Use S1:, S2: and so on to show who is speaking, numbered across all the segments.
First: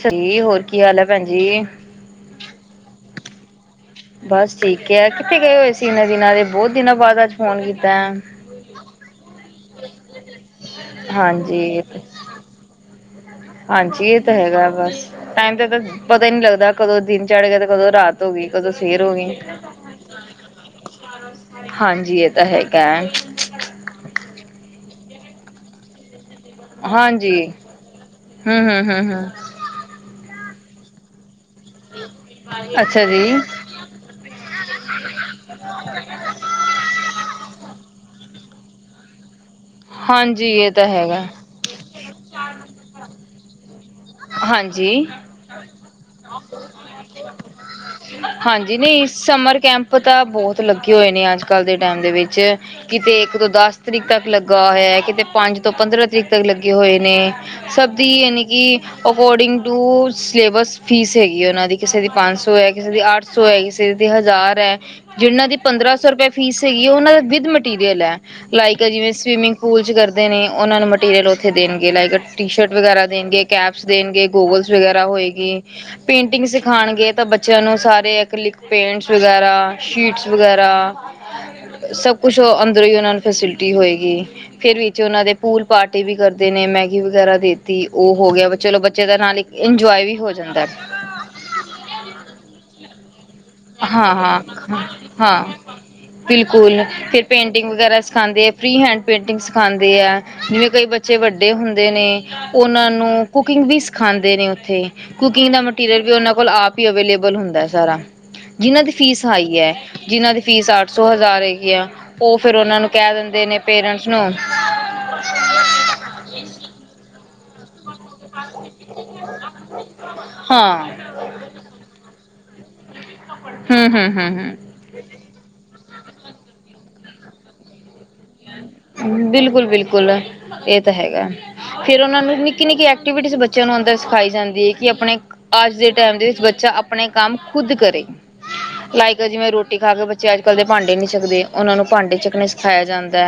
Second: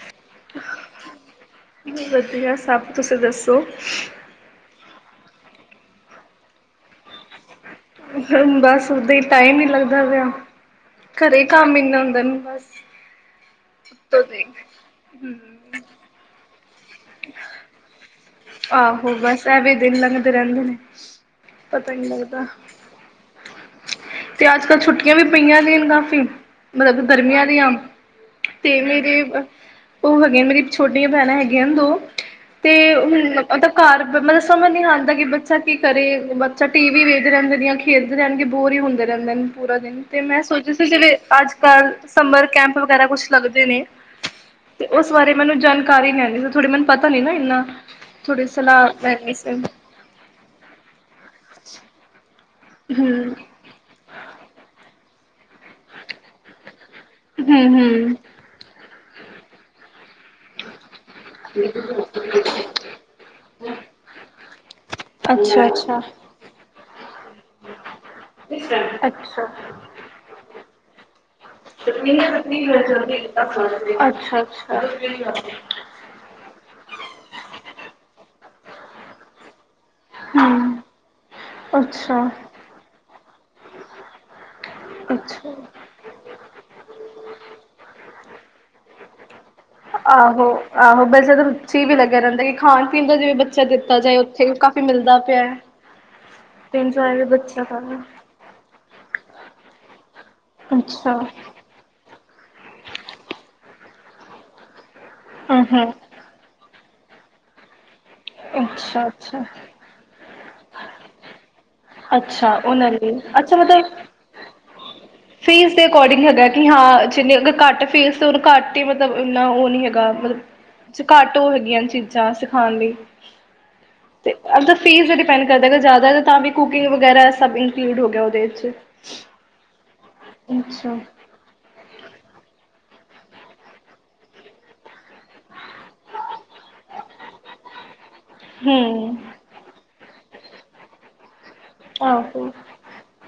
S1: ਸੀ -ਹੋਰ ਕੀ ਹਾਲ ਹੈ ਭੈਣ ਜੀ।
S2: ਵਧੀਆ ਸਭ ਤੁਸੀਂ ਦੱਸੋ।
S1: ਬਸ ਠੀਕ ਹੈ ਕਿੱਥੇ ਗਏ ਹੋਏ ਸੀ, ਇਹਨਾਂ ਦਿਨਾਂ ਦੇ ਬਹੁਤ ਦਿਨਾਂ ਬਾਅਦ ਅੱਜ ਫੋਨ ਕੀਤਾ। ਹੈ।
S2: ਬਸ ਉਦ ਹੀ ਟਾਈਮ ਨੀ ਲੱਗਦਾ ਦ [inaudible]
S1: ਹਾਂਜੀ-
S2: ਬਸ
S1: ਹਾਂਜੀ, ਇਹ
S2: ਉੱਤੋਂ
S1: ਤਾਂ
S2: ਦੀ
S1: ਹੈਗਾ ਬਸ ਟਾਈਮ ਤੇ ਤਾਂ ਪਤਾ ਹੀ ਨਹੀਂ ਲੱਗਦਾ। ਕਦੋਂ ਦਿਨ ਚੜ੍ਹ ਗਿਆ, ਤੇ ਕਦੋਂ ਰਾਤ ਹੋ ਗਈ ਕਦੋਂ ਸਵੇਰ ਹੋ
S2: ਆਹੋ
S1: ਗਈ
S2: ਬਸ ਐਵੇਂ ਦਿਨ ਲੰਘਦੇ ਰਹਿੰਦੇ ਨੇ, ਪਤਾ ਨੀ
S1: ਹਾਂਜੀ ਇਹ ਤਾਂ
S2: ਲੱਗਦਾ
S1: ਹੈਗਾ
S2: ਤੇ ਅੱਜ ਕੱਲ ਛੁੱਟੀ ਵੀ ਪਈਆਂ ਨੇਨ ਕਾਫੀ ਮਤਲਬ
S1: ਹਾਂਜੀ
S2: ਗਰਮੀਆਂ ਦੀਆਂ
S1: ਹੂੰ
S2: ਤੇ
S1: ਹੂੰ
S2: ਮਲੇ
S1: ਹੂੰ
S2: ਦੇ
S1: ਹੂੰ
S2: ਉਹ ਹੈਗੇ ਨੇ ਮੇਰੀ [inaudible] ਛੋਟੀਆਂ ਭੈਣਾਂ ਹੈਗੀ ਦੋ ਤੇ
S1: ਅੱਛਾ
S2: [inaudible] ਹ
S1: ਜੀ
S2: ਉਹ ਤਾਂ ਘਰ ਮਤਲਬ ਸਮਝ ਨੀ ਆਉਂਦਾ ਕਿ, ਬੱਚਾ ਕੀ ਕਰੇ ਬੱਚਾ ਟੀ ਵੀ ਵੇਖਦੇ ਰਹਿੰਦੇ ਨੇ, ਖੇਡਦੇ ਰਹਿਣਗੇ। ਬੋਰ ਹੀ ਹੁੰਦੇ ਰਹਿੰਦੇ ਨੇ ਪੂਰਾ ਦਿਨ ਤੇ ਮੈਂ
S1: ਹਾਂਜੀ ਇਹ
S2: ਸੋਚਿਆ
S1: ਤਾਂ
S2: ਸੀ ਜਿਵੇ
S1: ਹੈਗਾ
S2: ਅੱਜ -ਕੱਲ ਸਮਰ ਕੈਂਪ ਵਗੈਰਾ ਕੁਛ ਲੱਗਦੇ ਨੇ, ਤੇ
S1: ਹਾਂਜੀ
S2: ਉਸ ਬਾਰੇ ਮੈਨੂੰ ਜਾਣਕਾਰੀ ਨੀ ਆਉਂਦੀ ਸੀ, ਥੋੜੀ ਮੈਨੂੰ ਪਤਾ ਨੀ ਨਾ ਇਨਾ।
S1: ਹਾਂਜੀ ਨਹੀਂ ਸਮਰ ਕੈਂਪ ਤਾਂ ਬਹੁਤ ਲੱਗੇ ਹੋਏ ਨੇ ਅੱਜ ਕੱਲ੍ਹ ਦੇ ਟਾਈਮ ਦੇ ਵਿੱਚ ੱਚੇ ਕਿਤੇ ਇੱਕ ਤੋਂ ਦਸ ਤਰੀਕ ਤੱਕ ਲੱਗ ਕਿਤੇ ਪੰਜ ਤੋਂ ਪੰਦਰਾਂ ਤਰੀਕ ਤੱਕ ਲੱਗੇ ਹੋਏ
S2: ਹਮ
S1: ਸਭ ਦੀ
S2: ਹਮ
S1: ਯਾਨੀ ਕਿ ਅਕੋਰਡਿੰਗ ਟੂ ਸਿਲੇਬਸ ਫੀਸ ਹੈਗੀ ਉਹਨਾਂ ਦੀ ਕਿਸੇ ਦੀ ਪੰਜ ਸੌ ਹੈ ਕਿਸੇ ਦੀ ਅੱਠ ਸੌ ਹੈ ਕਿਸੇ ਦੀ ਹਜ਼ਾਰ ਹੈ ਜਿਨਾਂ ਦੀ
S2: ਅੱਛਾ
S1: ਪੰਦਰਾਂ
S2: ਅੱਛਾ
S1: ਸੌ ਰੁਪਏ ਫੀਸ ਹੈਗੀ ਉਹਨਾਂ ਵਿਦ ਮਟੀਰੀਅਲ ਹੈ
S2: ਅੱਛਾ
S1: ਲਾਇਕ ਜਿਵੇਂ ਸਵੀਮਿੰਗ ਪੂਲ ਚ ਕਰਦੇ ਨੇ ਉਹਨਾਂ ਨੂੰ ਮਟੀਰੀਅਲ ਉੱਥੇ ਦੇਣਗੇ ਲਾਈਕ ਟੀ ਸ਼ਰਟ ਵਗੈਰਾ ਦੇਣਗੇ
S2: ਅੱਛਾ
S1: ਕੈਪਸ ਦੇਣਗੇ ਗੂਗਲਸ ਵਗੈਰਾ ਹੋਏਗੀ
S2: ਅੱਛਾ
S1: ਪੇਂਟਿੰਗ ਸਿਖਾਉਣਗੇ ਤਾਂ ਬੱਚਿਆਂ ਨੂੰ ਸਾਰੇ ਇੱਕ ਲਿਖ ਪੈਂਟਸ ਵਗੈਰਾ ਸ਼ੀਟਸ ਵਗੈਰਾ ਸਭ
S2: ਅੱਛਾ,
S1: ਕੁਛ ਅੰਦਰੋਂ ਹੀ ਉਹਨਾਂ ਨੂੰ ਫੈਸਿਲਿਟੀ ਹੋਏਗੀ [unintelligible] ਹੋਏਗੀ ਫੇਿਰ ਵਿੱਚ ਉਹਨਾਂ ਦੇ
S2: ਅੱਛਾ।
S1: ਪੁਲ ਪਾਰਟੀ ਵੀ ਕਰਦੇ ਨੇ ਮੈਗੀ ਵਗੈਰਾ ਦੇਤੀ ਉਹ ਹੋ ਗਿਆ ਵ ਚਲੋ ਬੱਚੇ ਦਾ ਨਾਲ ਇੱਕ ਇੰਜੋਏ ਵੀ ਹੋ
S2: ਆਹੋ
S1: ਜਾਂਦਾ
S2: ਆਹੋ ਬਦੀ ਵੀ ਲੱਗਿਆ ਰਹਿੰਦਾ ਕਿ ਖਾਣ ਪੀਣ ਦਾ ਜਿਵੇਂ ਬੱਚਾ ਦਿੱਤਾ
S1: ਹਾਂ
S2: ਜਾਏ ਉੱਥੇ ਕਾਫ਼ੀ
S1: ਹਾਂ
S2: ਮਿਲਦਾ ਪਿਆ
S1: ਹਾਂ
S2: ਹੈ
S1: ਬਿਲਕੁਲ
S2: ਤਿੰਨ ਬੱਚਾ ਸ
S1: ਫਰੀ ਹੈਂਡ ਪੇਂਟਿੰਗ ਸਿਖਾਉਂਦੇ ਹੈ ਜਿਵੇਂ ਕਈ
S2: ਅੱਛਾ
S1: ਬੱਚੇ
S2: ਹੂੰ
S1: ਵੱਡੇ ਹੁੰਦੇ ਨੇ ਉਹਨਾਂ ਨੂੰ ਕੁਕਿੰਗ ਵੀ ਖਾਂਦੇ ਨੇ ਉੱਥੇ ਕੁਕਿੰਗ ਦਾ
S2: ਹੂੰ
S1: ਮਟੀਰੀਅਲ ਵੀ ਉਹਨਾਂ ਕੋਲ ਆਪ ਅਵੇਲੇਬਲ ਹੁੰਦਾ ਸਾਰਾ ਜਿਹਨਾਂ ਦੀ
S2: ਅੱਛਾ,
S1: ਫੀਸ
S2: ਅੱਛਾ।
S1: ਹਾਈ ਹੈ ਜਿਹਨਾਂ ਦੀ ਫੀਸ ਅੱਠ ਸੌ ਹਜ਼ਾਰ ਹੈਗੀ ਹੈ ਉਹ
S2: ਅੱਛਾ
S1: ਫੇਿਰ ਉਹਨਾ ਨੂੰ
S2: ਉਹਨਾਂ
S1: ਕਹਿ
S2: ਲਈ
S1: ਦਿੰਦੇ
S2: ਅੱਛਾ
S1: ਨੇ
S2: ਮਤਲਬ
S1: ਪੇਰੈਂਟਸ ਨੂੰ
S2: ਫੀਸ ਦੇ ਅਕੋਰਡਿੰਗ ਹੈਗਾ ਕਿ ਹਾਂ ਜਿੰਨੇ ਫੇਸ ਤੇ ਉਹਨੂੰ ਘੱਟ ਹੀ ਮਤਲਬ ਇੰਨਾ ਉਹ ਨੀ ਹੈਗਾ ਮਤਲਬ
S1: ਹਾਂ
S2: ਘੱਟ ਉਹ ਹੈਗੀਆਂ ਚੀਜ਼ਾਂ ਚਾਹ ਸਿਖਾਉਣ ਲਈ
S1: ਹਮ ਹਮ ਹਮ
S2: ਮਤਲਬ ਫੀਸ ਤੇ ਡਿਪੈਂਡ ਕਰਦਾ ਕਿ ਜਾਦਾ ਤਾਂ ਵੀ ਕੁਕਿੰਗੈਰਾ ਸਭ ਇੰਕਲੂਡ ਹੋ ਗਿਆ ਉਹਦੇ ਵਿੱਚ।
S1: ਬਿਲਕੁਲ ਬਿਲਕੁਲ ਇਹ ਤਾਂ
S2: ਅੱਛਾ,
S1: ਹੈਗਾ ਫੇਿਰ ਉਹਨਾਂ ਨੂੰ ਨਿੱਕੀ ਨਿੱਕੀ ਐਕਿ ਬੱਚਿਆਂ ਨੂੰ ਅੰਦਰ ਸਿਖਾਈ ਜਾਂਦੀ ਹੈ ਕਿ ਆਪਣੇ ਅੱਜ ਦੇ ਟਾਈਮ ਦੇ ਵਿੱਚ ਬੱਚਾ ਆਪਣੇ ਕੰਮ ਖੁਦ ਕਰੇ
S2: ਹੂੰ।
S1: ਲਾਈਕ ਜਿਵੇਂ ਰੋਟੀ ਖਾ ਕੇ ਬ ਅੱਜ ਕੱਲ ਦੇ ਭਾਂਡੇ ਨੀ ਸਕਦੇ ਉਹਨਾਂ ਨੂੰ ਭਾਂਡੇ ਚੱਕਣੇ
S2: ਆਹੋ
S1: ਸਿਖਾਇਆ ਜਾਂਦਾ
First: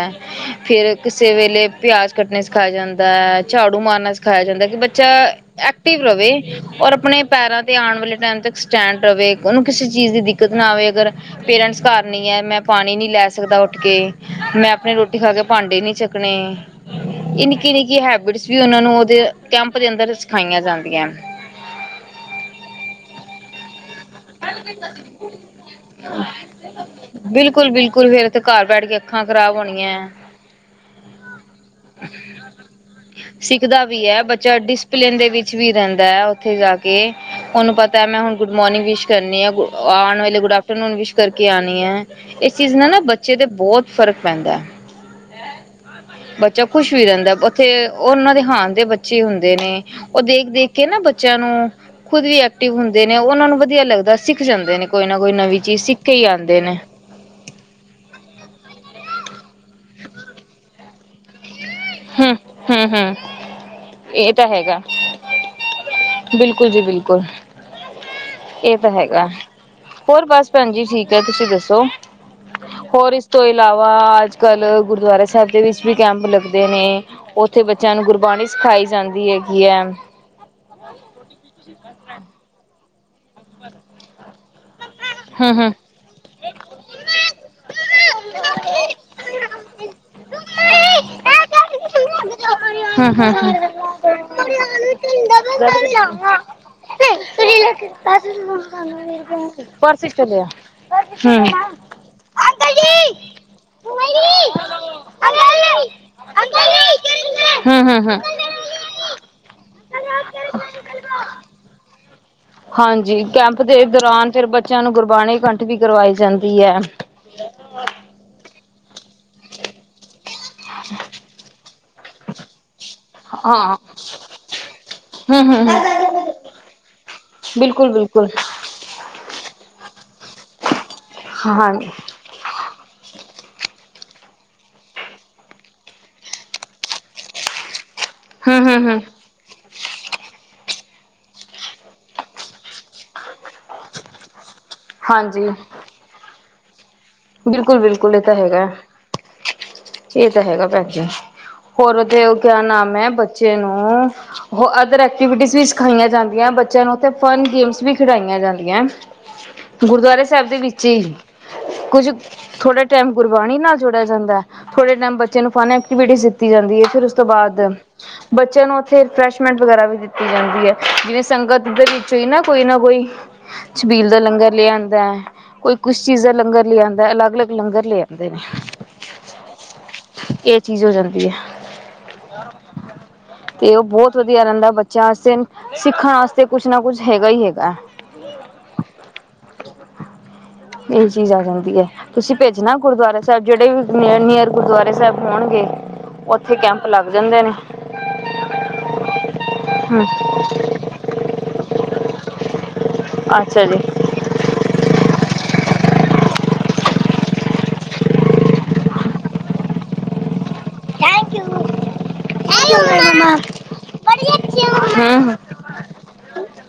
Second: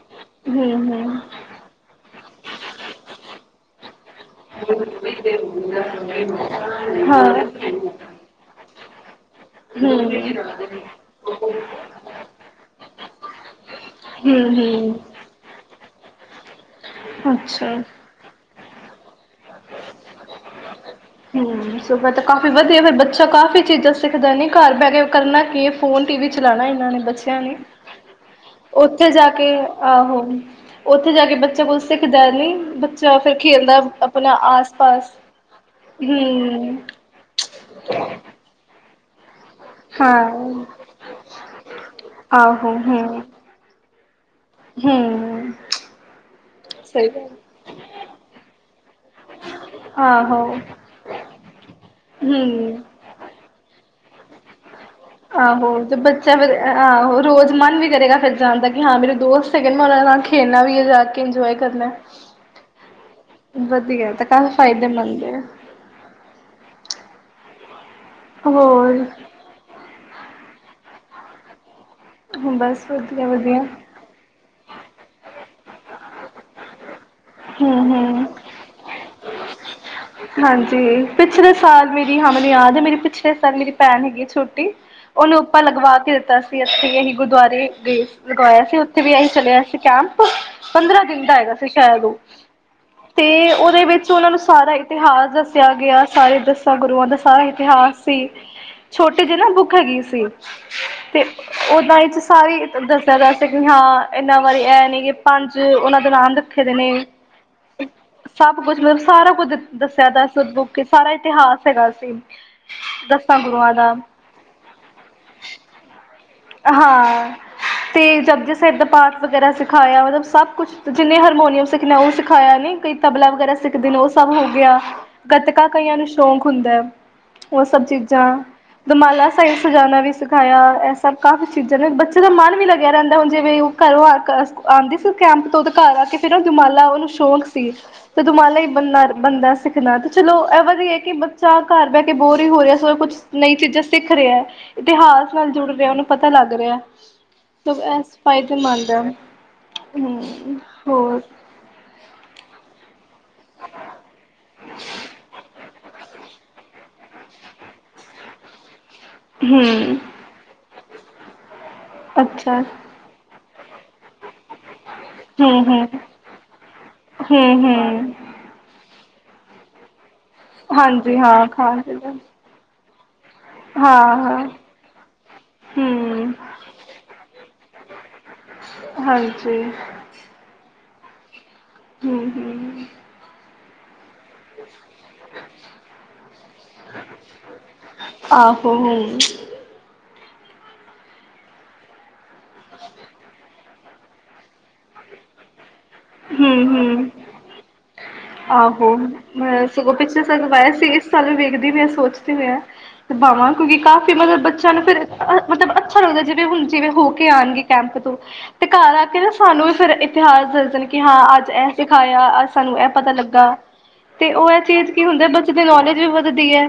S2: ਹਮ
S1: ਫਿਰ
S2: ਹਮ
S1: ਕਿਸੇ ਵੇਲੇ ਪਿਆਜ ਕੱਟਣੇ ਸਿਖਾਇਆ ਜਾਂਦਾ ਹੈ ਝਾੜੂ ਮਾਰਨਾ ਸਿਖਾਇਆ ਜਾਂਦਾ
S2: ਹਾਂ
S1: ਕਿ ਬੱਚਾ ਐਕਟਿਵ ਰਹੇ ਔਰ
S2: ਹਮ
S1: ਆਪਣੇ ਪੈਰਾਂ ਤੇ
S2: ਹਮ
S1: ਆਉਣ ਵਾਲੇ ਟਾਈਮ ਤੱਕ ਸਟੈਂਡ ਰਹੇ ਉਹਨੂੰ ਕਿਸੇ ਚੀਜ਼ ਦੀ ਦਿੱਕਤ ਨਾ ਆਵੇ ਅਗਰ ਪੇਰੈਂਟਸ ਘਰ ਨ ਹੈ ਮੈਂ ਪਾਣੀ ਨੀ ਲੈ ਸਕਦਾ ਕੇ ਮੈਂ
S2: ਹਮ
S1: ਆਪਣੇ ਰੋਟੀ ਖਾ ਕੇ ਭਾਂਡੇ ਨੀ ਚੱਕ ਆਪਣੇ ਇਹ
S2: ਅੱਛਾ
S1: ਨਿੱਕੀ ਨਿੱਕੀ ਹੈਬਿਟਸ ਵੀ ਉਹਨਾਂ ਨੂੰ ਉਹਦੇ ਕੈਂਪ ਦੇ ਅੰਦਰ ਸਿਖਾਈਆਂ ਜਾਂਦੀਆਂ
S2: ਹਮ ਸੁਬਾ ਤਾਂ ਕਾਫੀ ਵਧੀਆ ਫ ਬੱਚਾ ਕਾਫੀ ਚੀਜ਼ਾਂ ਸਿੱਖਦਾ ਨੀ ਘਰ ਬਹਿ ਕੇ ਕਰਨਾ ਕੀ ਫੋਨ ਟੀ ਵੀ ਚਲਾਣਾ ਇਹਨਾਂ ਨੇ ਬੱਚਿਆਂ ਨੇ
S1: ਬਿਲਕੁਲ ਬਿਲਕੁਲ ਫਿਰ ਤੇ ਘਰ ਬੈਠ
S2: ਉਓਥੇ
S1: ਅੱਖਾਂ
S2: ਜਾ ਕੇ
S1: ਖਰਾਬ ਹੋਣੀਆਂ
S2: ਆਹੋ ਉਓਥੇ ਜਾ ਕੇ ਬੱਚੇ ਕੋਲ ਸਿੱਖਦਾ ਨੀ ਬੱਚਾ ਫਰ ਖੇਲਦਾ
S1: ਸਿੱਖਦਾ ਵੀ
S2: ਆਪਣਾ
S1: ਬੱਚਾ
S2: ਆਸ ਪਾਸ
S1: ਡਿਸਪਲਿਨ ਦੇ ਵਿੱਚ ਵੀ ਰਹਿੰਦਾ ਹੈ ਉੱਥੇ ਜਾ
S2: ਹਮ
S1: ਕੇ ਉਹਨੂੰ ਪਤਾ ਮੈਂ ਹੁਣ ਗੁਡ ਮੋਰਨਿੰਗ ਵਿ [unintelligible] ਆਉਣ ਵਾਲੇ ਗੁੱਡ
S2: ਹਾਂ
S1: ਆਫਟਰਨੂਨ ਵਿਸ਼ ਕਰਕੇ ਆਉਣੀ ਹੈ ਇਸ ਚੀਜ਼
S2: ਆਹੋ
S1: ਨਾ ਨਾ
S2: ਹਮ
S1: ਬੱਚੇ ਦੇ ਬਹੁਤ ਫਰਕ ਪੈਂਦਾ
S2: ਹਮ
S1: ਬੱਚਾ ਖੁਸ਼ ਵੀ
S2: ਸਹੀ
S1: ਰਹਿੰਦਾ
S2: ਗੱਲ
S1: ਉੱਥੇ ਉਹ ਉਹਨਾਂ ਦੇ ਹਾਂ ਦੇ ਬੱਚੇ ਹੁੰਦੇ ਨੇ ਉਹ
S2: ਆਹੋ
S1: ਦੇਖ ਦੇਖ ਕੇ ਨਾ ਬੱਚਿਆਂ ਨੂੰ ਖੁਦ ਵੀ ਐਕਟਿਵ
S2: ਹੂੰ
S1: ਹੁੰਦੇ ਨੇ ਉਹਨਾਂ ਨੂੰ ਵਧੀਆ ਲੱਗਦਾ ਸਿੱਖ ਜਾਂਦੇ ਨੇ। ਕੋਈ ਨਾ ਕੋਈ ਨਵੀਂ
S2: ਆਹੋ
S1: ਚੀਜ਼
S2: ਤੇ
S1: ਸਿੱਖ ਕੇ ਹੀ
S2: ਬੱਚਾ ਫਿਰ
S1: ਆਉਂਦੇ ਨੇ
S2: ਆਹੋ ਰੋਜ਼ ਮਨ ਵੀ ਕਰੇਗਾ ਫੇਰ ਜਾਣ ਦਾ ਕਿ ਹਾਂ ਮੇਰੇ [unintelligible] [unintelligible] ਕਿਜੰ
S1: ਹਮ- ਹਮ- ਹਮ
S2: ਵਧੀਆ
S1: ਇਹ ਤਾਂ
S2: ਕਾਫੀ
S1: ਹੈਗਾ।
S2: ਫਾਇਦੇਮੰਦ ਹੈ
S1: ਬਿਲਕੁਲ ਜੀ ਬਿਲਕੁਲ ਏ ਤਾ
S2: ਹੋਰ
S1: ਹੈਗਾ ਹੋਰ ਬਸ ਪੈਣ ਜੀ ਠੀਕ ਹੈ ਤੁਸੀਂ ਦੱਸੋ।
S2: ਬਸ
S1: ਹੋਰ ਇਸ
S2: ਵਧੀਆ
S1: ਤੋਂ
S2: ਵਧੀਆ
S1: ਇਲਾਵਾ। ਅੱਜ ਕੱਲ ਗੁਰਦੁਆਰਾ ਸਾਹਿਬ ਵਿੱਚ ਵੀ ਕੈਂਪ ਲਗਦੇ ਦੇ ਨੇ ਉੱਥੇ
S2: ਹੂੰ
S1: ਬੱਚਿਆਂ ਨੂੰ
S2: ਹੂੰ
S1: ਗੁਰਬਾਣੀ ਸਿਖਾਈ ਜਾਂਦੀ ਹੈ [unintelligible]
S2: ਹਾਂਜੀ ਪਿਛਲੇ ਸਾਲ ਮੇਰੀ ਹਾ ਮੇਨੂੰ ਯਾਦ ਹੈ ਮੇਰੀ ਸਰ ਮੇਰੀ ਭੈਣ ਹੈਗੀ ਏ ਛੋਟੀ ਉਹਨੂੰ
S1: ਹੂੰ
S2: ਉੱਪਰ
S1: ਹੂੰ।
S2: ਲਗਵਾ ਕੇ ਦਿੱਤਾ ਸੀ ਅਸੀਂ ਇਹੀ ਗੁਰਦੁਆਰੇ ਦੇ ਲਗਵਾਇਆ ਸੀ ਉੱਥੇ ਵੀ ਅਸੀਂ ਚਲਿਆ ਸੀ ਕੈਂਪ। ਪੰਦਰਾਂ ਦਿਨ ਦਾ ਹੈਗਾ ਸੀ ਸ਼ਾਇਦ ਉਹ
S1: ਹੂੰ
S2: ਤੇ
S1: ਹੂੰ।
S2: ਉਹਦੇ ਵਿੱਚ ਉਹਨਾਂ ਨੂੰ ਸਾਰਾ ਇਤਿਹਾਸ ਦੱਸਿਆ ਗਿਆ। ਸਾਰੇ ਦੱਸਾਂ ਗੁਰੂਆਂ ਦਾ ਸਾਰਾ ਇਤਿਹਾਸ ਸੀ ਛੋਟੇ ਜੀ ਨਾ ਬੁੱਕ ਹੈਗੀ
S1: ਪਰਸ ਚ
S2: ਸੀ
S1: ਲਿਆ
S2: ਤੇ
S1: ਹੂੰ।
S2: ਓਦਾਂ ਵਿੱਚ ਸਾਰੇ ਦੱਸਿਆ ਜਾ ਸੀ ਕਿ ਹਾਂ ਇਨਾ ਵਾਰੀ ਇਹ ਨੀ ਕਿ ਪੰਜ ਉਹਨਾਂ ਦੇ ਨਾਮ ਰੱਖੇ ਦੇ ਨੇ।
S1: ਹੂੰ ਹੂੰ ਹੂੰ।
S2: ਸਭ ਕੁਛ ਮਤਲਬ ਸਾਰਾ ਕੁੱਝ [unintelligible] ਸਾਰਾ ਇਤਿਹਾਸ ਹੈਗਾ ਸੀ
S1: ਹਾਂਜੀ
S2: ਦਸਾਂ
S1: ਕੈਂਪ
S2: ਗੁਰੂਆਂ
S1: ਦੇ
S2: ਦਾ
S1: ਦੌਰਾਨ ਫਿਰ ਬੱਚਿਆਂ ਨੂੰ ਗੁਰਬਾਣੀ ਕੰਠ ਵੀ ਕਰਵਾਈ ਜਾਂਦੀ ਏ।
S2: ਹਾਂ ਤੇ ਜਪਜੀ ਸਾਹਿਬ ਦਾ ਪਾਠ ਵਗੈਰਾ ਸਿਖਾਇਆ ਔਰ ਸਭ ਕੁਛ ਜਿਨੇ ਹਾਰਮੋਨੀਅਮ ਸਿਖਨਾ ਉਹ ਖਾਇਆ ਨੀ। ਕਈ ਤਬਲਾ ਵਗੈਰਾ
S1: ਹਾਂ
S2: ਸਿੱਖਦੇ ਨੇ, ਔ ਸਭ ਹੋ ਗਿਆ, ਗੱਤਕਾ
S1: ਹੂੰ-ਹੂੰ
S2: ਕਈਆਂ ਨੂੰ ਸ਼ੌਕ ਹੁੰਦਾ। ਔ ਸਭ
S1: ਬਿਲਕੁਲ-ਬਿਲਕੁਲ
S2: ਚੀਜ਼ਾਂ, ਦੁਮਾਲਾ ਸਾਇਬ ਸਜਾ ਵੀ ਸਖ਼ ਆਇਆ ਇਹ ਸਭ ਕਾਫ਼ੀ
S1: ਹਾਂ
S2: ਚੀਜ਼ਾਂ ਨੇ ਬੱਚੇ ਦਾ ਮਨ ਵੀ ਲੱਗਿਆ ਰਹਿੰਦਾ, ਹੁਨ ਜਿਵੇਂ ਔ ਘਰੋਂ ਆ ਆ ਆਂਦੀ ਸੀ ਕੈਂਪ ਤੋਂ ਤੇ ਘਰ ਆ ਕੇ ਫਿਰ ਔ ਦੁਮਾਲਾ ਔਨੂੰ ਸ਼ੌਂਕ ਸੀ। ਤ ਦੁਮਾਲਾ ਹੀ
S1: ਹੂੰ-ਹੂੰ-ਹੂੰ
S2: ਬਣਨਾ ਦਾ ਸਿੱਖਣਾ ਤੇ ਚਲੋ ਇਹ ਵਧਿਆ ਏ ਕਿ ਬੱਚਾ ਘਰ ਬਹਿ ਕੇ ਬੋਰ ਹੀ ਹੋ ਰਿਹਾ ਸ ਕੁਛ ਨਈ ਚੀਜ਼ਾਂ ਸਿੱਖ ਰਿਹਾ, ਇਤਿਹਾਸ ਨਾਲ ਜੁੜ ਰਿਹਾ, ਔਨੂੰ ਪਤਾ ਲੱਗ ਰਿਹਾ। [unintelligible]
S1: ਬਿਲਕੁਲ
S2: ਸਭ
S1: ਬਿਲਕੁਲ
S2: ਇਸ
S1: ਇਹ ਤਾਂ ਹੈਗਾ
S2: ਫਾਇਦੇਮੰਦ ਹੈ
S1: ਇਹ ਤਾਂ
S2: ਹਮ
S1: ਹੈਗਾ ਪੈਕੇ
S2: ਹੋਰ
S1: ਹੋਰ ਤੇ ਕਿਆ ਨਾਮ ਏ ਬੱਚੇ ਨੂੰ ਹੋ ਅਦਰ ਐਕਟੀਵਿਟੀਸ ਵੀ ਸਿਖਾਈਆਂ ਜਾਂਦੀਆਂ ਬੱਚੇ ਔਥੇ ਫਨ ਗੇਮਸ ਵੀ ਖਿਡਾਈਆਂ ਜਾਂਦੀਆਂ
S2: ਹਮ
S1: ਗੁਰਦੁਆਰਾ ਸਾਹਿਬ ਦੇ ਵਿੱਚ ਠੀਕ ਕੁੱਝ
S2: ਅੱਛਾ
S1: ਥੋੜਾ ਟਾਈਮ ਗੁਰ ਬਾਣੀ ਨਾਲ ਜੋੜਿਆ ਜਾਂਦਾ ਏ ਥੋੜੇ ਟਾਈਮ ਬੱਚੇ ਨੂੰ
S2: ਹਮ
S1: ਫਨ
S2: ਹਮ
S1: ਐਕਟੀਵਿਟੀ ਦਿੱਤੀ ਜਾਂਦੀ ਏ, ਫਿਰ ਔਸ ਤੋਂ ਬਾਦ
S2: ਹਮ ਹਮ
S1: ਬੱਚਿਆਂ ਨੂੰ ਫੇਰ ਰਿਫਰੈਸ਼ੈਂਟ ਵਗੈਰਾ ਵੀ ਦਿ ਕੀਤੀ ਜਾਂਦੀ ਹੈ।
S2: ਹਾਂਜੀ
S1: ਜਿਵੇਂ
S2: ਹਾਂ
S1: ਸੰਗਤ ਦੇ
S2: ਖਾ
S1: ਵਿੱਚੋਂ ਹੀ ਨਾ ਕੋਈ ਨਾ ਕੋਈ
S2: ਹਾਂ
S1: ਛਬੀਲ ਦਾ
S2: ਹਾਂ
S1: ਲੰਗਰ ਲੇ ਆਂਦਾ ਏ, ਕੋਈ ਕੁਛ ਚੀਜ਼ ਦਾ
S2: ਹਮ
S1: ਲੰਗਰ ਅਲੱਗ-ਅਲੱਗ ਲੰਗਰ ਲਿਆ ਨੇ,
S2: ਹਾਂਜੀ
S1: ਏ ਚੀਜ਼ ਹੋ ਜਾਂਦੀ [inaudible]
S2: ਹੁੰ ਹੁੰ
S1: ਤੇ ਔ ਬਹੁਤ ਵਧੀਆ ਰੇਂਦਾ ਬੱਚਿਆਂ ਆਸੇ ਸਿੱਖਣ ਆਸਤੇ ਕੁਛ ਨਾ ਕੁਛ ਹੈਗਾ ਹੀ ਹੈਗਾ
S2: ਆਹੋ ਹਮ
S1: ਏ ਚੀਜ਼ ਆ ਜਾਂ ਦੀ ਹੈ ਤੁਸੀਂ ਭੇਜਣਾ ਗੁਰਦੁਆਰਾ ਸਾਹਿਬ ਜਿਹੜੇ ਵੀ ਨੀਅਰ ਨੀਅਰ ਗੁਰਦੁਆਰੇ ਸੈਬ ਹੋਣਗੇ
S2: ਹੂੰ
S1: ਉੱਥੇ ਕੈਂਪ ਲੱਗ
S2: ਹੂੰ,
S1: ਜਾਂਦੇ ਨੇ
S2: ਆਹੋ ਮੈ ਸਗੋਂ
S1: ਹਮ
S2: ਪਿਛਲੇ ਸਾਲ ਕਰਵਾਆ ਸੀ ਇਸ ਸਾਲ ਵੀ ਵੇਖਦੀ ਪੀ ਆ ਸੋਚਦੀ ਪੀ ਆ ਤੇ ਬਾਵਾਂ
S1: ਅੱਛਾ
S2: ਕਿਉਂਕਿ
S1: ਜੀ
S2: ਕਾਫ਼ੀ ਮਤਲਬ ਬੱਚਿਆਂ ਨੂੰ ਫਿਰ ਮਤਲਬ ਅੱਛਾ ਲੱਗਦੈ ਜਿਵੇਂ ਹੁਣ ਜਿਵੇਂ ਹੋ ਕੇ ਆਣਗੇ ਕੈਂਪ ਤੋਂ ਤੇ ਘਰ ਆ ਕੇ ਨਾ ਸਾਨੂੰ ਵੀ ਫੇਰ ਇਤਿਹਾਸ ਦਸ ਕਿ ਹਾਂ ਅੱਜ ਐ ਸਿਖਾਯਾ ਅੱਜ ਸੈਨੂੰ ਐ ਪਤਾ ਲੱਗਾ ਤੇ ਔ ਐ ਚੀਜ਼ ਕੀ ਹੁੰਦੈ
S1: ਹਮ
S2: ਬੱਚੇ ਦੀ ਨੌਲੇਜ ਵੀ ਵੱਧਦੀ ਐ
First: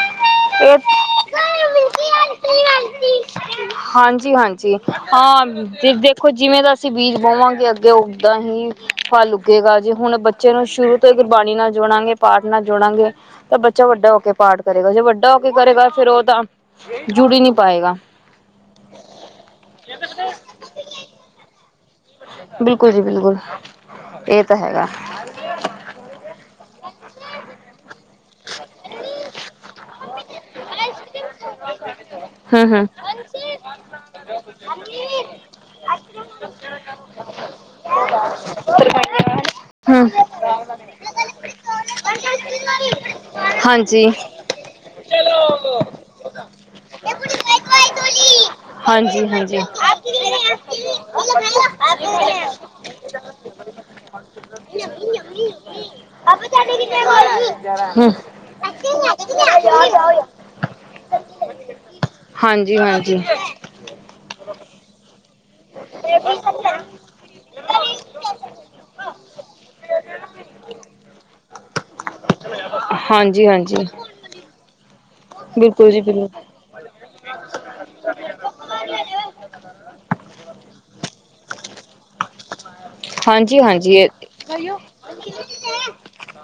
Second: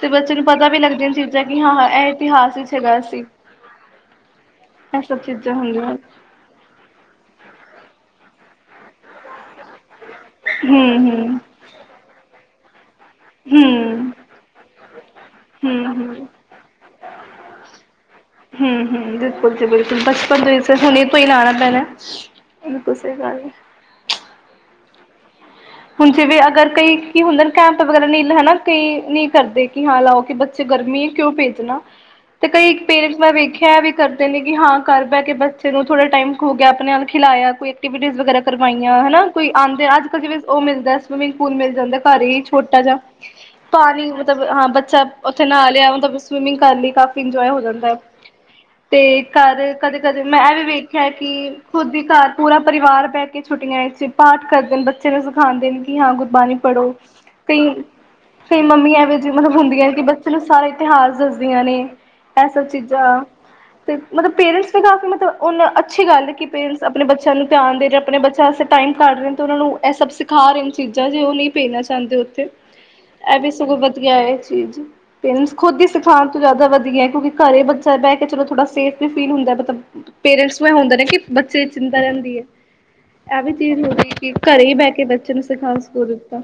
S2: ਤੇ ਬੱਚੇ ਨੂੰ ਪਤਾ
S1: ਇਹ
S2: ਵੀ ਲੱਗਦੀਆਂਣ ਚੀਜ਼ਾਂ ਕਿ ਹਾਂ ਹਾਂ ਐ ਇਤਿਹਾਸ ਹਿਚ ਹੈਗਾ ਸੀ,
S1: ਹਾਂਜੀ-ਹਾਂਜੀ
S2: ਐ ਸਭ
S1: ਹਾਂ
S2: ਚੀਜ਼ਾਂ
S1: ਜੇ
S2: ਹੁੰਦੀਆਂ
S1: ਦੇਖੋ ਜਿਵੇਂ ਦਾ ਅਸੀਂ ਬੀਜ ਬੋਵਾਂਗੇ ਅੱਗੇ ਓਦਾਂ ਹੀ ਫਲ ਉਗੇਗਾ ਜਿਵ ਹੁਣ ਬੱਚੇ ਨੂੰ ਸ਼ੁਰੂ ਤੋਂ ਈ
S2: ਹੂੰ
S1: ਗੁਰਬਾਣੀ ਨਾਲ ਜੋੜਾਂਗੇ, ਪਾਠ ਨਾਲ ਜੋੜਾਂਗੇ ਪਰ
S2: ਹੂੰ
S1: ਬੱਚਾ ਵੱਡਾ ਹੋਕੇ ਪਾਠ ਕਰੇਗਾ, ਜੇ ਵੱਡਾ ਹੋ ਕੇ
S2: ਹੂੰ
S1: ਕਰੇਗਾ ਫੇਰ ਔ
S2: ਹੂੰ
S1: ਤਾਂ ਜੁੜ ਹੀ ਨੀ ਪਾਏਗਾ
S2: ਹੂੰ ਹੂੰ ਬਿਲਕੁਲ ਜੀ ਬਿਲਕੁਲ ਬਚਪਨ ਤੋਂ ਹੀ ਹੁਣੇ ਤੋਂ ਹੀ ਲਾਉਣਾ ਪੈਣਾ
S1: ਬਿਲਕੁਲ ਜੀ
S2: ਸਹੀ
S1: ਬਿਲਕੁਲ
S2: ਗੱਲ ਹੈ
S1: ਏ ਤਾਂ ਹੈਗਾ
S2: ਹੁਣ ਜਿਵੇ ਅਗਰ ਕਈ ਕੀ ਹੁੰਦੇ ਨੇ ਕੈਂਪ ਵਗੈਰਾ ਨਹੀਂ ਹੈਨਾ, ਕਈ ਨੀ ਕਰਦੇ ਕਿ ਹਾਂ ਲਾਓ ਕਿ ਬੱਚੇ ਗਰਮੀ ਕਿਉਂ ਭੇਜਣਾ ਤੇ ਕਈ
S1: ਹਮ-ਹਮ
S2: ਪੇਰੈਂਟਸ ਮੈਂ ਵੇਖਿਆ ਵੀ ਕਰਦੇ ਨੇ ਕਿ ਹਾਂ ਕਰ ਬੈ ਕੇ ਬੱਚੇ ਨੂੰ ਥੋੜਾ ਟਾਈਮ ਖੋ ਗਿਆ ਅਪਣੇ ਅਲ ਖਿਲਾਯਾ ਕੋਈ ਐਕਟੀਵਿਟੀਸ ਵਗੈਰਾ ਕਰਵਾਈਆਂ ਹਨਾ ਕੋਈ ਆਂਦੇ
S1: ਹਮ
S2: ਅੱਜ-ਕੱਲ ਜਿਵੇਂ ਔ ਮਿਲਦੈ ਸਵਿਮਿੰਗ ਪੂਲ ਮਿਲ ਜਾਂਦੈ, ਘਰ ਹੀ ਛੋਟਾ ਜਾ
S1: ਹਾਂਜੀ
S2: ਪਾਣੀ ਮਤਲਬ ਹਾਂ ਬੱਚਾ ਔਥੇ ਨਾਅ ਲਿਆ ਔਂਦਾ ਬ ਸਵੀਮਿੰਗ ਕਰ ਲੀ, ਕਾਫ਼ੀ ਇੰਜੋਏ ਹੋ ਜਾਂਦਾ ਤੇ
S1: ਹਾਂਜੀ ਹਾਂਜੀ
S2: ਘਰ ਕਦੇ ਕਦੇ ਮੈਂ ਐ ਵੀ ਵੇਖਿਆ ਕਿ ਖੁੱਦ ਹੀ ਘਰ ਪੂਰਾ ਪਰਿਵਾਰ ਬਹਿ ਕੇ ਛੁੱਟੀਆਂ ਵਿੱਚ ਪਾਠ ਕਰਦੇ ਬਚ ਬੱਚੇ ਨੂੰ ਸਿਖਾਂਦੇ ਨੇ ਕਿ ਹਾਂ ਗੁਰਬਾਣੀ ਪੜ੍ਹੋ ਕਈ
S1: ਹਮ
S2: ਫੇਰ ਮੰਮੀ ਐਵੇਂ ਜੀ ਮਤਲਬ ਹੁੰਦੀਆਂ ਏ ਕਿ ਬੱਚੇ ਨੂੰ ਸਾਰਾ ਇਤਿਹਾਸ ਦੱਸਦੀਆਂ ਨੇ ਐ ਸਭ
S1: ਹਾਂਜੀ ਹਾਂਜੀ
S2: ਚੀਜ਼ਾਂ ਤੇ ਮਤਲਬ ਪੇਰੈਂਟਸ ਵੀ ਕਾਫ਼ੀ ਮਤਲਬ ਹੁਣ ਅੱਛੀ ਗੱਲ ਏ ਕਿ ਪੇਰੈਂਟਸ ਅਪਣੇ ਬੱਚਿਆਂ ਨੂੰ ਧਿਆਨ ਦੇ ਰੇ ਆਪਣੇ ਬੱਚਿਆਂ ਵਾਸਤੇ ਟਾਈਮ ਕੱਢ ਰੇ ਨੇ ਤੇ ਓਨਾਂ ਨੂੰ ਸਿਖਾ ਰੇ ਨੇ ਚੀਜ਼ਾਂ ਜੇ ਔ ਨਹੀਂ ਭੇਜਣਾ ਚਾਂਦੇ ਓਥੇ। ਐ
S1: ਹਾਂਜੀ
S2: ਵੀ ਸਗੋਂ
S1: ਹਾਂਜੀ
S2: ਵਧੀਆ ਏ ਐ ਚੀਜ਼। ਪੇਰੈਂਟਸ ਖੁਦ ਈ
S1: ਬਿਲਕੁਲ ਜੀ
S2: ਸਿਖਾਣ ਤੋਂ
S1: ਬਿਲਕੁਲ
S2: ਜਿਆਦਾ ਵਧੀਐ ਕਿਉਂਕਿ ਘਰੇ ਬੱਚਾ ਬੈ ਕੇ ਚਲੋ ਥੋੜਾ ਸੇਫ ਵੀ ਫੀਲ ਹੁੰਦੈ ਮਤਬ ਪੇਰੈਂਟਸ ਨੂੰ ਐ ਹੁੰਦੈ ਨਾ ਕਿ ਬੱਚੇ ਚਿੰਤਾ ਰਹਿੰਦੀ ਏ, ਐ ਵੀ ਚੀਜ਼ ਹੁੰਦੀ ਕਿ ਘਰੇ ਹੀ ਬਹਿ ਕੇ ਬੱਚੇ ਨੂੰ ਸਿਖਾਉਣ ਸਕੂਲ ਦਿੱਤਾ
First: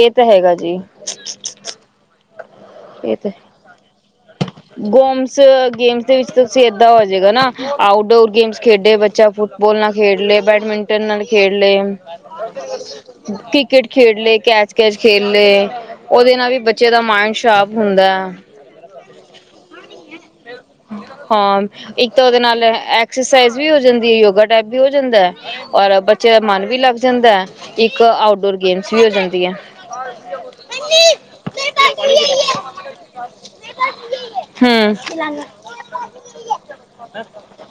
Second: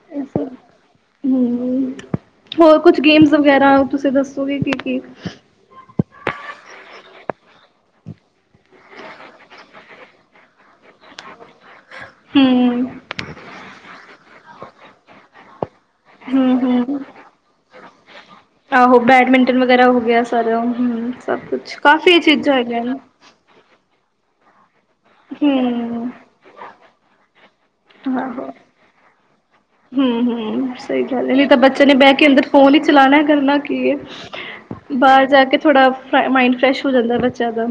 S1: ਏ ਤਾਂ ਹੈਗਾ ਜੀ
S2: ਹਮ ਹੋਰ ਕੁਛ
S1: ਏ ਤੇ
S2: ਗੇਮਸ ਵਗੈਰਾ ਤੁਸੀਂ ਦੱਸੋਗੇ ਕੀ ਕੀ
S1: ਗੋਮਸ ਗੇਮਸ ਦੇ ਵਿੱਚ ਤੁਸੀਂ ਏਦਾਂ ਹੋਜੇਗਾ ਨਾ ਆਊਟਡੋਰ ਗੇਮਸ ਖੇਡੇ ਬੱਚਾ ਫੁਟ ਬੋਲ ਨਾਲ ਖੇਡ ਲੇ, ਬੈਡਮਿੰਟਨ ਨਾਲ ਖੇਡ ਲੇ,
S2: ਹਮ
S1: ਕ੍ਰਿਕੇਟ ਖੇਡ ਲੇ, ਕੈਚ ਕੈਚ ਖੇ ਖੇਲ ਲੇ ਓਦੇ ਨਾਲ
S2: ਹਮ
S1: ਵੀ ਬੱਚੇ ਦਾ
S2: ਹਮ
S1: ਮਾਇੰਡ ਸ਼ਾਰਪ ਹੁੰਦਾ।
S2: ਆਹੋ ਬੈਡਮਿੰਟਨ ਵਗੈਰਾ ਹੋ ਗਿਆ ਸਾਰੇ ਅ ਹੂੰ ਸਭ
S1: ਹਾਂ
S2: ਕੁਛ ਕਾਫ਼ੀ ਚੀਜ਼ਾਂ ਹੈਗੀਆਂ ਨੇ।
S1: ਜਂਦੀ ਐ ਯੋਗਾ ਟਾਈਪ ਵੀ ਹੋ ਜਂਦਾ ਔਰ
S2: ਹਮ
S1: ਬੱਚੇ ਦਾ ਮਨ ਵੀ ਲੱਗ ਜਾਂਦਾ। ਇੱਕ
S2: ਆਹੋ
S1: ਆਊਟਡੋਰ ਗੇਮਸ ਵੀ ਹੋ ਜਾਂਦੀ ਹੈ
S2: ਹੂੰ ਹੂੰ ਸਹੀ ਗੱਲ ਹੈ ਨਹੀਂ ਤਾਂ ਬੱਚਿਆ ਨੇ ਬਹਿ ਕੇ ਅੰਦਰ ਫੋਨ ਹੀ ਚਲਾਣਾ ਕਰਨਾ ਕੀ ਏ
S1: ਹਮ
S2: ਬਾਹਰ ਜਾ ਕੇ ਥੋੜਾ ਮਾਈਡ ਫਰੈਸ਼ ਹੋ ਜਾਂਦਾ ਬੱਚਿਆ ਦਾ।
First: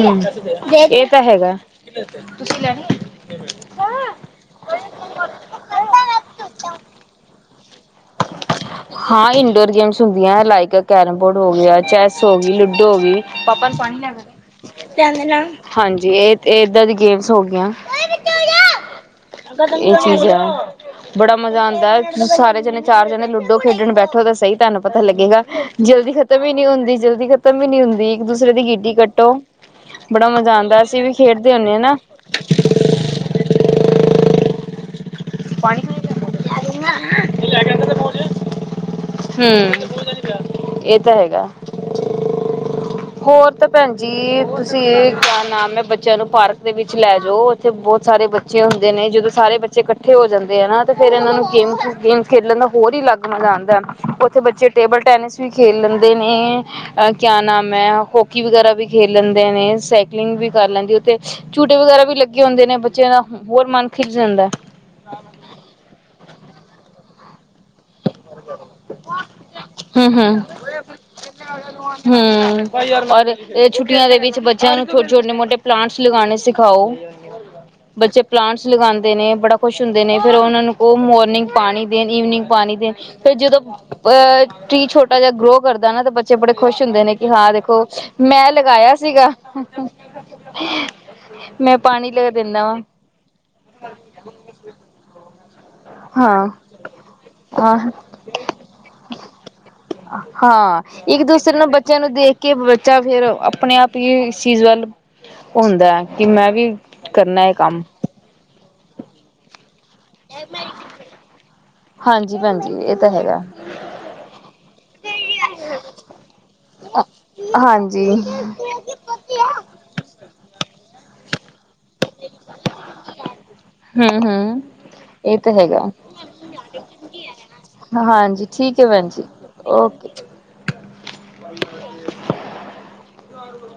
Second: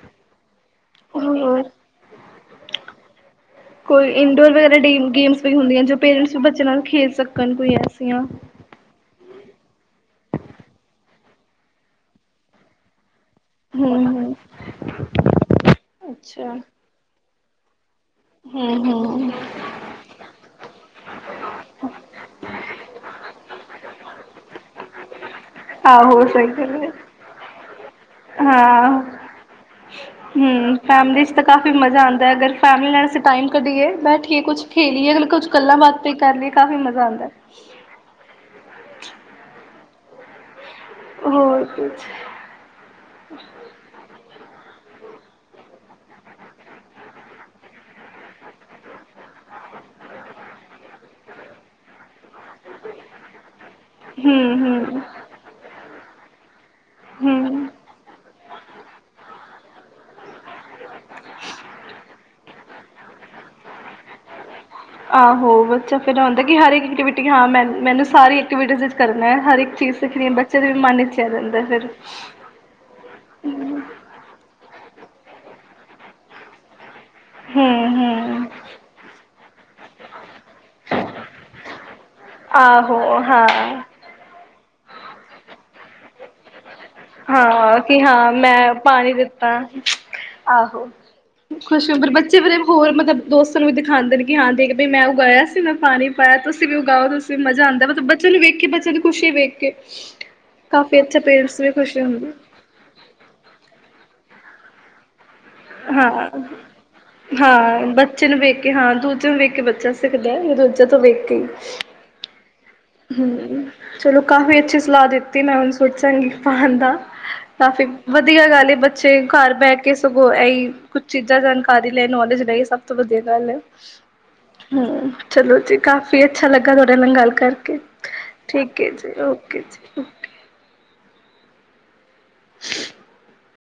S1: ਹਮ ਇਹ ਤਾਂ ਹੈਗਾ।
S2: ਹੋਰ
S1: ਤੁਸੀਂ ਲੈਣੇ?
S2: ਕੋਈ ਇੰਡੋਰ ਵਗੈਰਾ ਡੈਮਸ ਗੇਮਸ ਵੀ ਹੁੰਦੀਆਂ ਜੋ ਪੇਰੈਂਟਸ ਵੀ ਬੱਚੇ ਨਾਲ ਖੇਡ ਸਕਣ ਕੋਈ ਐਸੀਆਂ।
S1: ਹਾਂ ਇਨਡੋਰ ਗੇਮਸ ਹੁੰਦੀਆਂ ਹੈ ਲਾਈਕ ਕੈਰਮ ਬੋਰਡ ਹੋ ਗਿਆ ਚੈੱਸ ਹੋ ਗਈ ਲੂਡੋ ਹੋ ਗਈ। ਪਾਪਾ ਨੂੰ ਪਾਣੀ ਲਿਆ
S2: ਹੂੰ-ਹੂੰ
S1: ਕੇ ਦਈ। ਹਾਂਜੀ ਇਹ
S2: ਅੱਛਾ।
S1: ਏਦਾਂ ਦੀ ਗੇਮ ਸ ਹੋ ਗਈਆਂ।
S2: ਹੂੰ-ਹੂੰ
S1: ਇਹ ਚੀਜ਼ ਆ ਬੜਾ ਮਜ਼ਾ ਆਂਦਾ ਸਾਰੇ ਜਣੇ ਚਾਰ ਜਣੇ ਲੁਡ ਡੋ ਖੇਡਣ ਬੈਠੋ ਤਾਂ ਸਹੀ ਤੁਹਾਨੂੰ ਪਤਾ ਲੱਗੇਗਾ। ਜਲਦੀ
S2: ਆਹੋ
S1: ਖਤਮ
S2: ਸਹੀ
S1: ਹੀ ਨੀ
S2: ਗੱਲ ਏ
S1: ਹੁੰਦੀ ਜਲਦੀ ਖਤਮ ਹੀ ਨੀ ਹੁੰਦੀ ਇੱਕ ਦੂਸਰੇ ਦੀ ਗਿੱਟੀ
S2: ਹਾਂ।
S1: ਕੱਟੋ। ਬੜਾ ਮਜ਼ਾ
S2: ਹੂੰ,
S1: ਆਉਂਦਾ ਅਸੀਂ ਵੀ
S2: ਫੈਮਲੀ ਚ ਤਾਂ
S1: ਖੇਡਦੇ
S2: ਕਾਫੀ
S1: ਹੁੰਦੇ ਨਾ
S2: ਮਜ਼ਾ ਆਂਦਾ ਏ ਅਗਰ ਫੈਮਲੀ ਵਾਸਤੇ ਟਾਈਮ ਕੱਢੀਏ ਬੈਠੀਏ ਕੁਛ ਖੇਲੀਏ। ਕੁਛ ਗੱਲਾਂ ਬਾਤ ਈ ਕਰ ਲਈਏ ਕਾਫ਼ੀ ਮਜ਼ਾ ਆਉਂਦਾ।
S1: ਹੂੰ ਇਹ ਤਾਂ ਹੈਗਾ
S2: ਹੋਰ ਕੁਛ
S1: ਹੋਰ ਤਾਂ ਭੈਣ ਜੀ ਤੁਸੀਂ ਕਯਾ ਨਾਮ ਹੈ ਬੱਚਿਆਂ ਨੂੰ ਪਾਰਕ ਦੇ ਵਿੱਚ ਲੈ ਜਾਓ ਉੱਥੇ ਬਹੁਤ ਸਾਰੇ ਬੱਚੇ ਹੁੰਦੇ ਨੇ ਜਦੋਂ ਸਾਰੇ ਬੱਚੇ ਕਠ ਇਕੱਠੇ ਹੋ ਜਾਂਦੇ ਆ ਨਾ ਤੇ ਫੇਰ ਇਹਨਾਂ ਨੂੰ ਗੇਮਸ ਗੇਮਸ ਖੇਲਣ ਦਾ ਹੋਰ ਹੀ ਅਲੱਗ ਮਜ਼ਾ ਆਉਂਦਾ ਹੈ ਉੱਥੇ ਬੱਚੇ ਟੇਬਲ
S2: ਹੂੰ-ਹੂੰ,
S1: ਟੈਨਿਸ ਵੀ ਖੇਲ ਲੈਂਦੇ ਨੇ ਆ ਕਿਆ
S2: ਹੂੰ।
S1: ਨਾਮ ਹੈ ਹੋਕੀ ਵਗੈਰਾ ਵੀ ਖੇਲ ਲੈਂਦੇ। ਨੇ ਸਾਈਕਲਿੰਗ ਵੀ। ਕਰ ਲੈਂਦੀ ਉੱਥੇ ਝੂਟੇ ਵਗੈਰਾ ਵੀ ਲੱਗੇ ਹੁੰਦੇ ਨੇ। ਬੱਚਿਆ ਦਾ ਹੋਰ ਮਨ ਖਿੱਜ ਜਾਂਦਾ।
S2: ਆਹੋ ਬੱਚਾ ਫਿਰ ਆੁੰਦਾ ਕਿ ਹਰ ਐਕਟੀ ਹਾਂ ਮੈਂ ਮੈਨੂੰ ਸਾਰੀ ਐਕਟੀਵਿਟੀ ਵਿੱਚ ਕਰਨਾ ਹੈ ਹਰ ਇੱਕ ਚੀਜ਼
S1: ਹਮ
S2: ਸਿੱਖਣੀ ਹੈ
S1: ਹਮ
S2: ਬੱਚੇ ਦੇ ਵੀ ਮਨ ਵਿਚ ਰੇਹ ਜਾਂਹਿੰਦਾ ਫਿਰ।
S1: ਹੂੰ ਔਰ ਇਹ ਛੁੱਟੀਆਂ ਦੇ ਵਿੱਚ ਬੱਚਿਆਂ ਨੂੰ ਛੋਟੇ-ਛੋਟੇ ਮੋਟੇ ਪਲਾਂਟਸ ਲਗਾਉਣੇ ਸਿਖਾਓ।
S2: ਹੂੰ
S1: ਬੱਚੇ
S2: ਹੂੰ
S1: ਪਲਾਂਟਸ ਲਗਾਉਂਦੇ ਨੇ ਬੜਾ ਖੁਸ਼ ਹੁੰਦੇ ਨੇ ਫੇਰ ਉਹਨਾਂ ਨੂੰ ਕੋ ਮੋਰਨਿੰਗ ਪਾਣੀ ਦੇਣ ਈਵਨਿੰਗ ਪਾਣੀ ਦੇਣ।
S2: ਆਹੋ
S1: ਫਿਰ
S2: ਹਾਂ
S1: ਜਦੋਂ ਅਹ ਟ੍ਰੀ ਛੋਟਾ ਜਿਹਾ ਗ੍ਰੌ ਕਰਦ ਨਾ ਬੱਚੇ ਬੜੇ ਖੁਸ਼ ਹੁੰਦੇ ਨੇ ਕਿ
S2: ਹਾਂ ਹਾਂ
S1: ਦੇਖੋ
S2: ਕਿ ਹਾਂ ਮੈਂ
S1: ਲਗਾਇਆ
S2: ਪਾਣੀ
S1: ਸੀਗਾ
S2: ਦਿੱਤਾ ਆਹੋ
S1: ਮੈਂ
S2: ਖੁਸ਼ ਫਿਰ
S1: ਪਾਣੀ ਲ
S2: ਬੱਚੇ ਫਿਰੇ
S1: ਦਿੰਦਾ ਵਾਂ
S2: ਹੋਰ ਮਤਲਬ ਦੋਸਤ ਨੂੰ ਵੀ ਦਿਖਾਂਦੇ ਨੇ ਕਿ ਹਾਂ ਦੇਖ ਬੀ ਮੈਂ ਉਗਾਇਆ। ਤੇ ਮੈਂ ਪਾਣੀ ਪਾਇਆ
S1: ਹਾਂ।
S2: ਤੁਸੀਂ ਵੀ ਉਗਾਓ ਤੁਸੀਂ ਵੀ ਮਜ਼ਾ
S1: ਹਾਂ,
S2: ਆਂਦਾ ਮਤਲਬ ਬੱਚੇ ਨੂੰ ਵੇਖ ਕੇ ਬੱਚਿਆਂ ਦੀ ਖੁਸ਼ੀ ਵੇਖ ਕੇ
S1: ਹਾਂ
S2: ਕਾਫੀ ਅੱਛ
S1: ਇੱਕ ਦੂਸਰੇ
S2: ਪੇਰੇਂਟਸ
S1: ਨੂੰ ਬੱਚਿਆਂ ਨੂੰ ਦੇਖ ਕੇ ਬੱਚਾ ਫੇਰ ਆਪਣੇ ਆਪ ਹੀ ਇਸ ਚੀਜ਼ ਵੱਲ ਹੁੰਦਾ ਕਿ
S2: ਹਾਂ
S1: ਮੈਂ ਵੀ ਕਰਨਾ ਇਹ ਕੰਮ
S2: ਹਾਂ ਬੱਚੇ ਨੂੰ ਵੇਖ ਕੇ ਹਾਂ ਦੂਜੇ ਨੂੰ ਵੇਖ ਕੇ ਬੱਚਾ ਸਿੱਖਦਾ ਦੂਜਾ ਤੋਂ ਵੇਖ ਈ
S1: ਹਾਂਜੀ ਭੈਜੀ
S2: ਹੂੰ ਚਲੋ ਕਾਫ਼ੀ ਅੱਛੀ ਸਲਾਹ ਦਿੱਤੀ ਮੈਂ ਹੁਣ ਸੋਚਾਂਗੀ ਪਾਣ ਦਾ ਕਾਫ਼ੀ
S1: ਹਾਂਜੀ।
S2: ਵਧੀਆ ਗੱਲ ਏ ਬੱਚੇ ਘਰ ਬਹਿ ਕੇ ਸਗੋਂ ਇਹ ਹੀ ਕੁੱਛ ਚੀਜ਼ਾਂ ਸਨ ਲ ਨੌਲੇਜ ਲਈ ਸਭ ਤੋਂ ਵਧੀਆ ਗੱਲ ਐ
S1: ਹੂੰ-ਹੂੰ,
S2: ਹੂੰ
S1: ਇਹ ਤਾਂ
S2: ਚਲੋ ਜੀ
S1: ਹੈਗਾ
S2: ਕਾਫ਼ੀ ਅੱਛਾ ਲੱਗਾ ਤੁਹਾਡੇ ਨਾਲ ਗੱਲ ਕਰ
S1: ਹਾਂਜੀ ਠੀਕ ਆ ਭੈਣ ਜੀ
S2: ਜੀ
S1: ਓਕੇ [unintelligible]
S2: [unintelligible]
S1: [unintelligible]